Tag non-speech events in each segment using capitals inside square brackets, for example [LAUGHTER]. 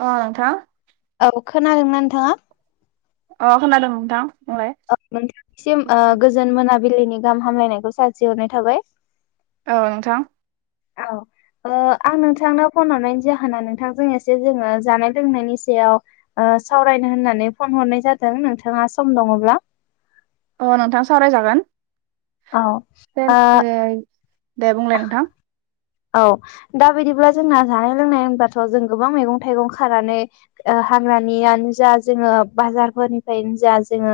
अ नोंथां। अ खोनादोंना नोंथाङा? अ खोनादों नोंथां। बुंलाय औ नोंथांसिम ओ गोजोन मोनाबिलिनि गाहाम हामलायनायखौ जासि हरनाय थाबाय। औ नोंथां। औ ओ आं नोंथांनो फन हरनायनि जाहोना नोंथांजों एसे जोङो जानाय लोंनायनि सायाव ओ सावरायनो होननानै फन हरनाय जादों नोंथाङा सम दङब्ला? अ नोंथां सावरायजागोन। औ ओ दे बुंलाय नोंथां? औ दा बिदिब्ला जोंना जानाय लोंनाय होनब्लाथ' जों गोबां मैगं थाइगं खानानै ओ हाग्रानियानो जा जोङो बाजारफोरनिफ्रायनो जा जोङो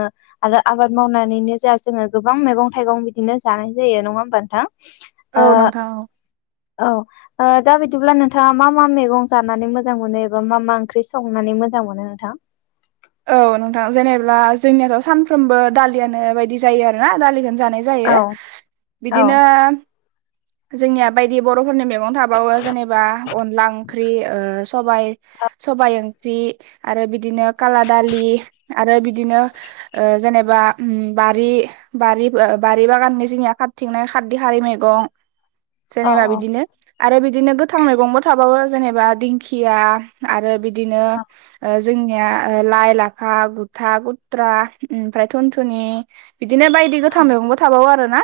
आरो आबाद मावनानैनो जा जोङो गोबां मैगं थाइगं बिदिनो जानाय जायो नङा ओमबा नोंथां? औ ओ नोंथां औ औ ओ दा बिदिब्ला नोंथाङा मा मा मैगं जानानै मोजां मोनो एबा मा मा ओंख्रि संनानै मोजां मोनो? मोनो नोंथां? औ नोंथां जेनेब्ला जोंनियाथ' सानफ्रोमबो दालियानो बायदि जायो आरोना दालिखौनो। जानाय औ जायो औ बिदिनो जोंनिया बायदि बर'फोरनि मैगं थाबावो जेनेबा अनला ओंख्रि ओ सबाय। सबाइ ओंख्रि आरो बिदिनो खाला दालि आरो बिदिनो ओ जेनेबा उम बारि बारब ओ बारि बागाननि जोंनिया खारथिंनाय खारदै हारि मैगं औ जेनेबा बिदिनो आरो बिदिनो गोथां मैगंबो थाबावो। जेनेबा दिंखिया आरो बिदिनो औ ओ जोंनिया ओ लाइ लाफा गुथा गुथ्रा ओमफ्राय थुनथुनि बिदिनो बायदि गोथां औ मैगंबो थाबावो आरोना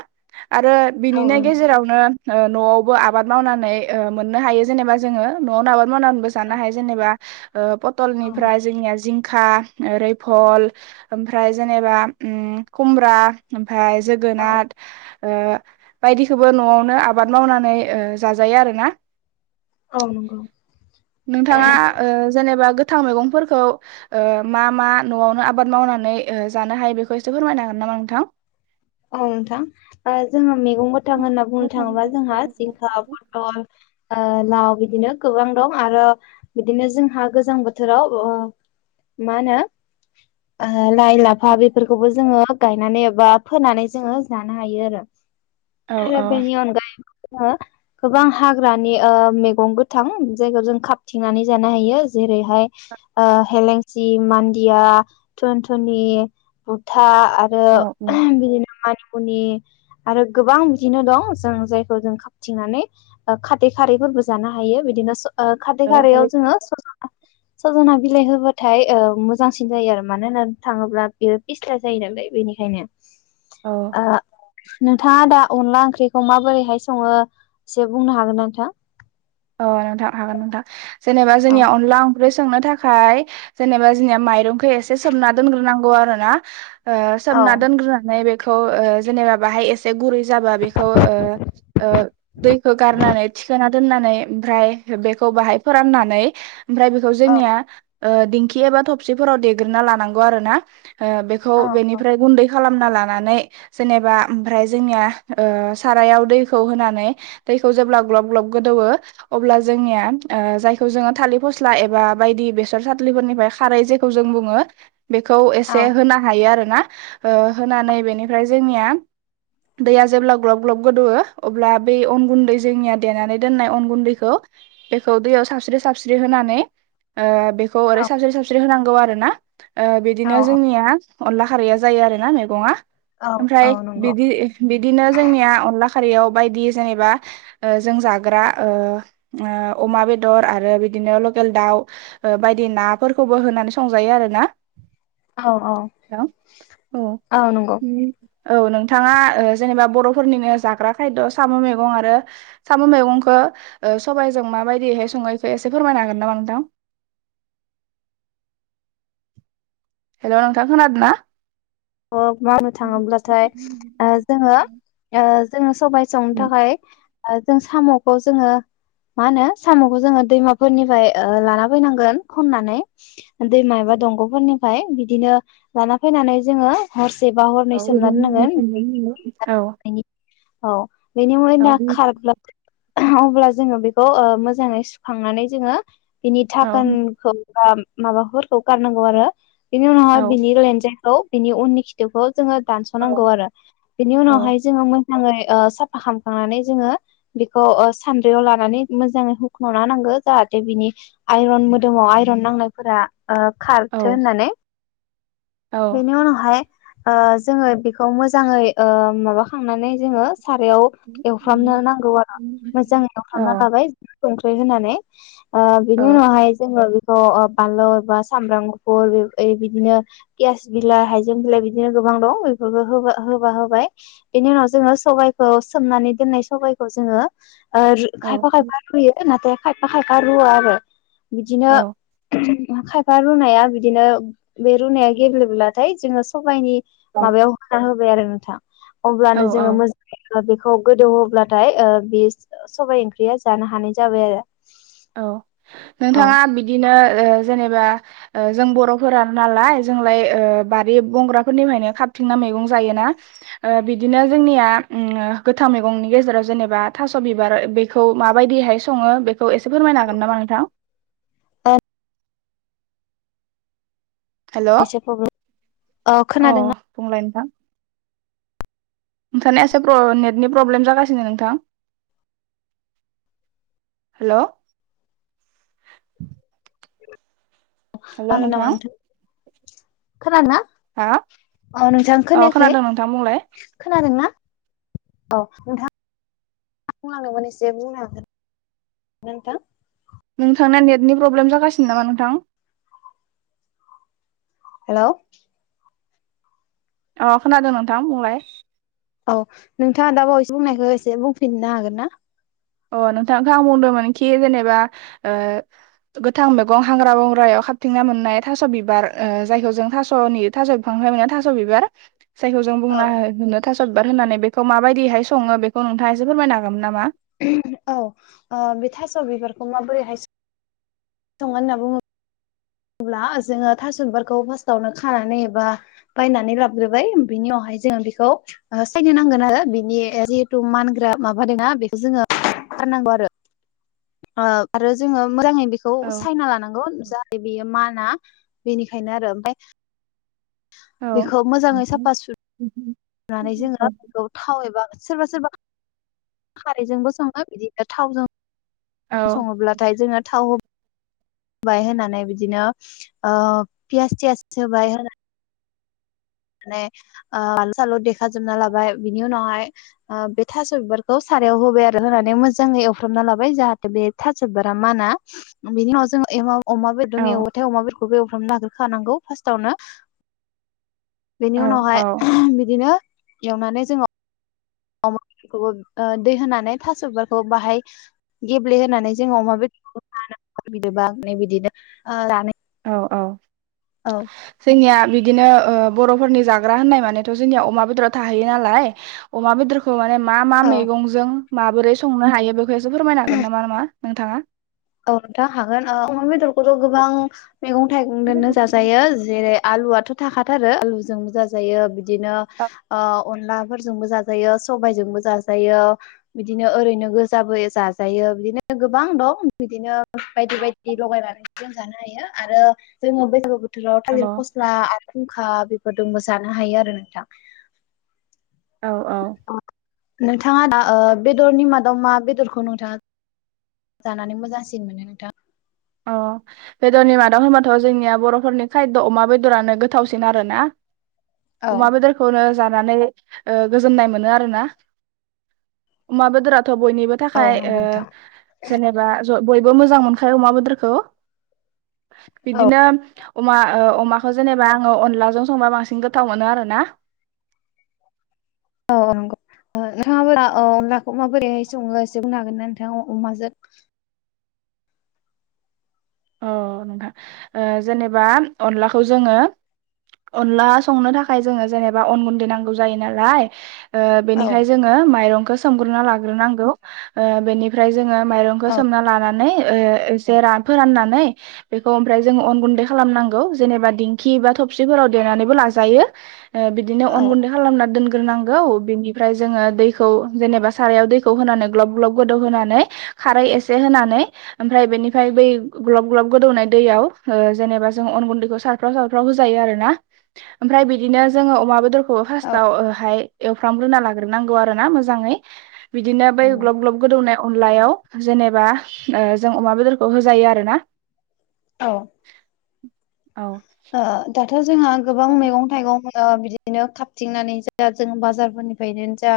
आरो औ बिनिनो नंगौ गेजेरावनो ओ न'आवबो आबाद मावनानै ओ मोननो हायो जेनेबा जोङो न'आवनो आबाद मावनानैबो औ जानो हायो जेनेबा ओ औ पटलनिफ्राय जोंनिया जिंखा, रैफल, ओमफ्राय जेनेबा उम खुमब्रा ओमफ्राय औ जोगोनार, ओ बायदिखौबो न'आवनो आबाद मावनानै जाजायो आरोना औ नंगौ नोंथाङा ओ जेनेबा गोथां मैगंफोरखौ ओ मा मा न'आवनो आबाद मावनानै ओ जानो हायो बेखौ एसे फोरमायनो हागोन नामा नोंथां? औ नोंथां ओ जोंहा मै गं गोथां होनना बुंनो थाङोब्ला जोंहा जिंखा, पथल, ओ लाव बिदिनो गोबां दं आरो बिदिनो जोंहा गोजां बोथोराव ओ माहोनो आ लाइ लाफा बेफोरखौबो जोङो गायनानै एबा फोनानै जोङो जानो हायो आरो। औ आरो बेनि अनगायैबो जोङो गोबां हाग्रानि ओ मैगं गोथां जायखौ जों खाबथिंनानै जानो हायो जेरैहाय ओ हेलेंसि, मान्दिया, थुनथुनि बुथा आरो बिदिनो मानि मुनि आरो गोबां बिदिनो दं जों जायखौ जों खाबथिंनानै खारथै खारैबो बो जानो हायो बिदिनो स ओ खारथै खारैयाव जोङो स सजना बिलाइ होबाथाय मोजांसिन जायो आरो मानो होननानै थाङोब्ला बेयो फिस्ला जायो नालाय बेनिखायनो। औ आ नोंथाङा दा अनला ओंख्रिखौ माबोरैहाय सङो एसे बुंनो हागोना नोंथां? अ नोंथां हागोन नोंथां जेनेबा औ जोंनिया अनला ओख्रि संनो थाखाय जेनेबा जोंनिया माइरंखौ एसे सोमना दोनग्रोनांगौ आरो ना ओ औ सोमना दोनग्रोनानै बेखौ ओ जेनेबा बाहाय एसे गुरै जाबा बेखौ ओ ओ दैखौ गारनानै थिखोना दोननानै ओमफ्राय बेखौ बाहाय फोराननानै ओमफ्राय बेखौ औ जोंनिया दिंखि एबा थबसिफोराव देग्रोना लानांगौ आरो ना बेखौ औ औ बेनिफ्राय गुन्दै खालामना लानानै जेनेबाजोंनि सारायाव दैखौ होनानै खौ जेब्ला ग्लब ग्लब गोदौवो अब्ला जोंनिया जायखौ जोङो थालिर फस्ला एबा बायदि बेसर साथलिफोरनिफ्राय खारै जेखौ जों बुङो बेखौ एसे औ होनो हायो आरोना। ओ होनानै बेनिफ्राय जोंनिया दैया जेब्ला ग्लब ग्लब गोदौयो अब्ला बै अन गुन्दै जोंनिया देनानै दोननाय अन गुन्दै गुन्दैखौ होनानै बेखौ ओरै साबस्रि साबस्रि होनांगौ आरो ना बिदिनो औ जोंनिया अनला खारैया जायो आरो ना मैगं आ औ ओमफ्राय औ नंगौ बिदि बिदिनो जोंनिया अनला खार फारियाव बायदि जेनेबा जों जाग्रा ओ ओ अमा बेदर आरो बिदिनो लकेल दाउ बायदि नाफोरखौबो होनानै संजायो। आरो ना औ औ औ औ नोंथाङा ओ जेनेबा बर'फोरनिनो जाग्रा खायद' साम' मैगं आरो साम' मैगंखौ सबाइजों माबायदिहाय सङो बेखौ एसे फोरमायनो हागोन नामा नोंथां। [INAUDIBLE] हेल' नोंथां खोनादों ना? मावनो थाङोब्लाथाय जोङो ओ जोङो सबाय संनो थाखाय जों साम'खौ जोङो मा होनो साम'खौ जोङो दैमाफोरनिफ्राय लाना फैनांगोन खननानै दैमा एबा दंग'फोरनिफ्राय बिदिनो लाना फैनानै जोङो हरसेबा औ हरनै सोमना दोननांगोन। औ बेनि औ उनाव खार्ला अब्ला जोङो बेखौ मोजाङै सुखांनानै जोङो बिनि थाखोनखौ बा माबाफोरखौ गारनांगौ आरो बिनि उनावहाय औ बिनि लेन्जाय बिनि उननि खिथोबखौ जोङो औ दानस'नांगौ आरो बिनि औ उनावहाय जोङो मोजाङै साफा खालामखांनानै जोङो बेखौ सानद्रियाव लानानै मोजाङै हुख्ल'ना नांगो जाहाथे जाहाथे बिनि आइरन मोदोमाव आइरन नांनायफोरा औ खारथो होननानै औ बेनि उनावहाय ओ जोङो बेखौ मोजाङै माबाखांनानै जोङो सारायाव एवफ्रामनो नांगौ आरो मोजां औ एवफ्रामना लाबाय संख्रि होनानै ओ बिनि उनावहाय जोङो बानलु बा सामब्राम गुफुर बिदिनो गेस बिलाइ हाइजें बिलाइ बिदिनो गोबां दं बेफोरखौ होबा होबाय बिनि उनाव जोङो सबाय खौ सोमनानै दोननाय सबायखौ जोङो ओ खायफा औ खायफा रुयो नाथाय खायफा खायफा रुवा आरो बिदिनो खायफा रुनाया बिदिनो बे रुनाया गेब्लेब्लाथाय जोङो सबायाइनि औ माबायाव होना होबाय आरो नोंथां अब्लानो जोङो औ मोजां बेखौ गोदौ होब्लाथाय ओ बे सबाइ ओंख्रिया जानो हानाय जाबाय आरो। औ औ नोंथाङा बिदिनो ओ जेनेबा जों बर'फोर नालाय जोंलाय बारि बंग्रा फोरनिफ्रायनो थिंना मैगं जायोना बिदिनो जोंनिया गोथां मैगंनि गेजेराव जेनेबा थास' बिबार बेखौ माबायदिहाय सङो बेखौ एसे फोरमायनो हागोन नामा नोंथां। ओ हेलौ एसे प्रब्लेम अ बुंलाय नोंथां? नोंथांनि एसे नेटनि प्रब्लेम जागासिनो नोंथां। हेलौ हागोन नामाथो खोनादों ना? हा अ नोंथां अ खोनायाखै खोनादों नोंथां बुंलाय खोनादोंना? औ नोंथां। [UNINTELLIGIBLE] बुंलांदोंमोन एसे बुंनो हागोन नोंथां नोंथांना नेटनि प्रब्लेम जागासिनो नामा नोंथां हेलौ अ खोनादों नोंथां बुंलाय औ नोंथाङा दा बावैसो बुंनायखौ एसे बुंफिननो हागोन ना? अ नोंथांखौ आं बुंदोंमोनखि जेनेबा ओ गोथां मैगं हांग्रा-बंग्रायाव खाबथिंना मोननाय थास' बिबार ओ जायखौ जों थास'नि थास' बिफां ना माया थास' बिबार जायखौ जों औ बुंना हो होनो थास' बिबार होननानै बेखौ माबायदिहाय सङो बेखौ नोंथाङा एसे फोरमायनो हागौमोन नामा औ ओ बे थास' बिबारखौ माबोरैहाय सङो होनना बुङो ब्ला जोङो थास' बिबारखौ फार्स्टावनो खानानै एबा बायनानै लाबग्रोबाय बेनियावहाय जोङो बेखौ ओ सायनो नांगोन आरो बिनि ओ जिहेथु मानग्रा माबा दोंना बेखौ जोङो गारनांगौ आरो ओ आरो जोङो मोजाङै बेखौ औ सायना लानांगौ जा माना बेनिखायनो आरो ओमफाय औ बेखौ मोजाङै साफा सु नानै जोङो बेखौ थाव एबा बा सोरबा सोरबा खारैजोंबो सङो बिदिनो थावजों सङोब्लाथाय जोङो थाव होबाय होनानै बिदिनो ओ पियास थियास सोबाय होनानै माने ओ आलौ सालौ देखाजोबना लाबाय बिनि उनावहाय ओ बे थास' बिबारखौ सा रायाव होबाय आरो होनानै मोजाङै एवफ्रामना लाबाय जाहाथे बे थास' बिबारा माना। बेनि उनाव जों एमाव अमा औ बेदरनि एवथाय अमाफोरखौबो एवफ्रामना लाग्रोखानांगौ फार्स्टावनो बेनि औ औ उनावहाय बिदिनो एवनानै जोङो अमा बेफोरखौबो ओ दै होनानै थास' बिबारखौ बाहाय गेब्लेहोनानै जोंङो अमा बे [INAUDIBLE] बिदनो ओ जानाय औ औ औ जोंनिया बि दिनो ओ बर'फोरनि जाग्रा होननाय मानेथ' जोंनिया अमा बेदर थाहैयो नालाय। अमा बेदरखौ माने मा मा औ मैगंजों माबोरै संनो हायो बेखौ एसे फोरमायनो हागोन नामा नामा नोंथाङा? औ नोंथां हागोन ओ अमा बेदरखौथ' गोबां मैगं थाइगं औ दोननो जाजायो जेरै- आलुआथ' थाखाथारो आलुजोंबो जाजायो बिदिनो ओ अनलाफोरजोंबो जाजायो, सबायजोंबो जाजायो बिदिनो ओरैनो गोजाबो जाजायो। बिदिनो गोबां दं बिदिनो बायदि बायदि लगायनानै जों जानो हायो आरो जोङो बेदरखौ बोथोराव थालिर फस्ला आरो खुंखा बेफोरदोंबो जानो हायो आरो नोंथां औ औ नोंथाङा दा ओ बेदरनि मादाव मा बेदरखौ नोंथाङा जानानै मोजांसिन मोनो नोंथां? अ बेदरनि मादाव होनबाथ' जोंनिया बर'फोरनि खायद' अमा बेदरानो गोथावसिन आरो ना औ अमा बेदरखौनो जानानै ओ गोजोन्नाय मोनो आरो ना । अमा बेदरा थ' बयनिबो औ थाखाय ओ नंगौ नोंथां जेनेबा ज' बयबो मोजां मोनखायो अमा बेदर खौ। औ बिदिनो अमा ओ अमाखौ जेनेबा आङो अनलाजों संबा बांसिन गोथाव मोनो आरोना ओ नोंगौ ओ नोंथांमोनहा ओ अनलाखौ माबोरैहाय सङो एसे बुंनो हागोन ना नोंथां अ-अमाजों अ नोंथां ओ जेनेबा अनलाखौ जोङो अनला संनो थाखाय जोङो जेनेबा अन गुन्दै नांगौ जायो नालाय ओ औ बेनिखाय जोङो माइरंखौ सोमग्रोना लाग्रोनांगौ ओ बेनिफ्राय जोङो माइरंखौ औ सोमना लानानै ओ एसे रान फोरानना नै बेखौ ओमफ्राय जों अन गुन्दै खालामनांगौ जेनेबा दिंखि बा थबसिफोराव देनानैबो लाायो। ओ बिदिनो औ अन गुन्दै खालामना दोन ग्रोनांगौ बेनिफ्राय जोङो दैखौ जेनेबा सारायाव दैखौ होनानै ग्लब ग्लब गोदौ होनानै खारै एसे होनानै ओमफ्राय बेनिफ्राय बै ग्लब ग्लब गोदौनाय दैयाव ओ जेनेबा जोंङो अन गुन्दैखौ सारफ्राव सारफ्राव होजायो आरो ना। ओमफ्राय बिदिनो जोङो अमा बेदर खौ फार्सताव ओ हाय एवफ्राम ग्रोना लाग्रोनांगौ आरोना मोजाङै बिदिनो बै नंगौ ग्लब ग्लब गोद दौनाय अनलायाव जेनेबा ओ जों अमा बेदरखौ होजायो आरोना औ औ ओ दाथ' जोंहा गोबां मैगं थाइगं ओ बिदिनो खााबथिंनानै जा जों बाजारफोरनिफ्रायनो जा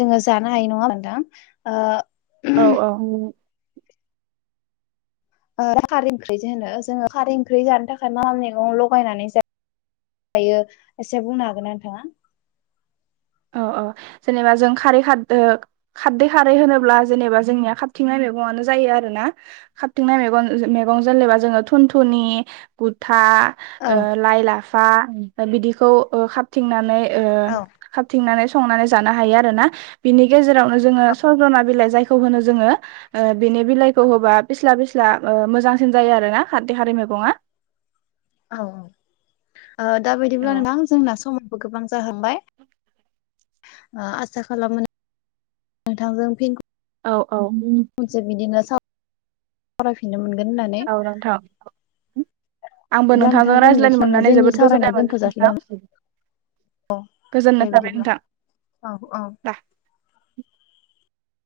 जोङो जानो हायो नङा होमबा नोंथां ओ औ औ [INAUDIBLE] ओ खारै ओंख्रि जे होनो जोङो खारै ओंख्रि जानो थाखाय मा मा मैगं लगायनानै जा यो एसे बुंनो हागोन ना नोंथाङा? अ अ जेनेबा जों खारै खार खारदै खारै होनोब्ला जेनेबा जोंनिया खाबथिंनाय मैगंआनो जा यो आरो ना खाबथिंनाय मेगन मेगं जेनेबा थुनथिनि [UNINTELLIGIBLE] फा औ ओ लाइ लाफा बिदिखौ ओ खाबथिंनानै औ ओ थिंनानै संनानै जानो हायो आरो ना बिनि गेजेरावनो जोङो सजना बिलाइ जायखौ होनो जोङो ओ बिनि बिलाइखौ होबा पिस्ला पिस्ला ओ मोजांसिन जायो आरो ना खारदै खारि मैगङा औ औ ओ दा बिदिब्ला औ नोंथां जोंना समा गोबां जाहांबाय ओ आसा खालामो नोंथांजों फिन औ औ मोनसे बिदिनो सावरायफिननो मोनगोन होननानै औ नोंथां औ आंबो बिदिब्ला नोंथां नोंथांजों जों रायज्लायनो बेखिनियावनो मोननानै जोंनि जोबोद गोजोननाय मोनदों नोंथां औ गोजोननाय दे थाबाय बिदिब्ला नोंथां ला औ औ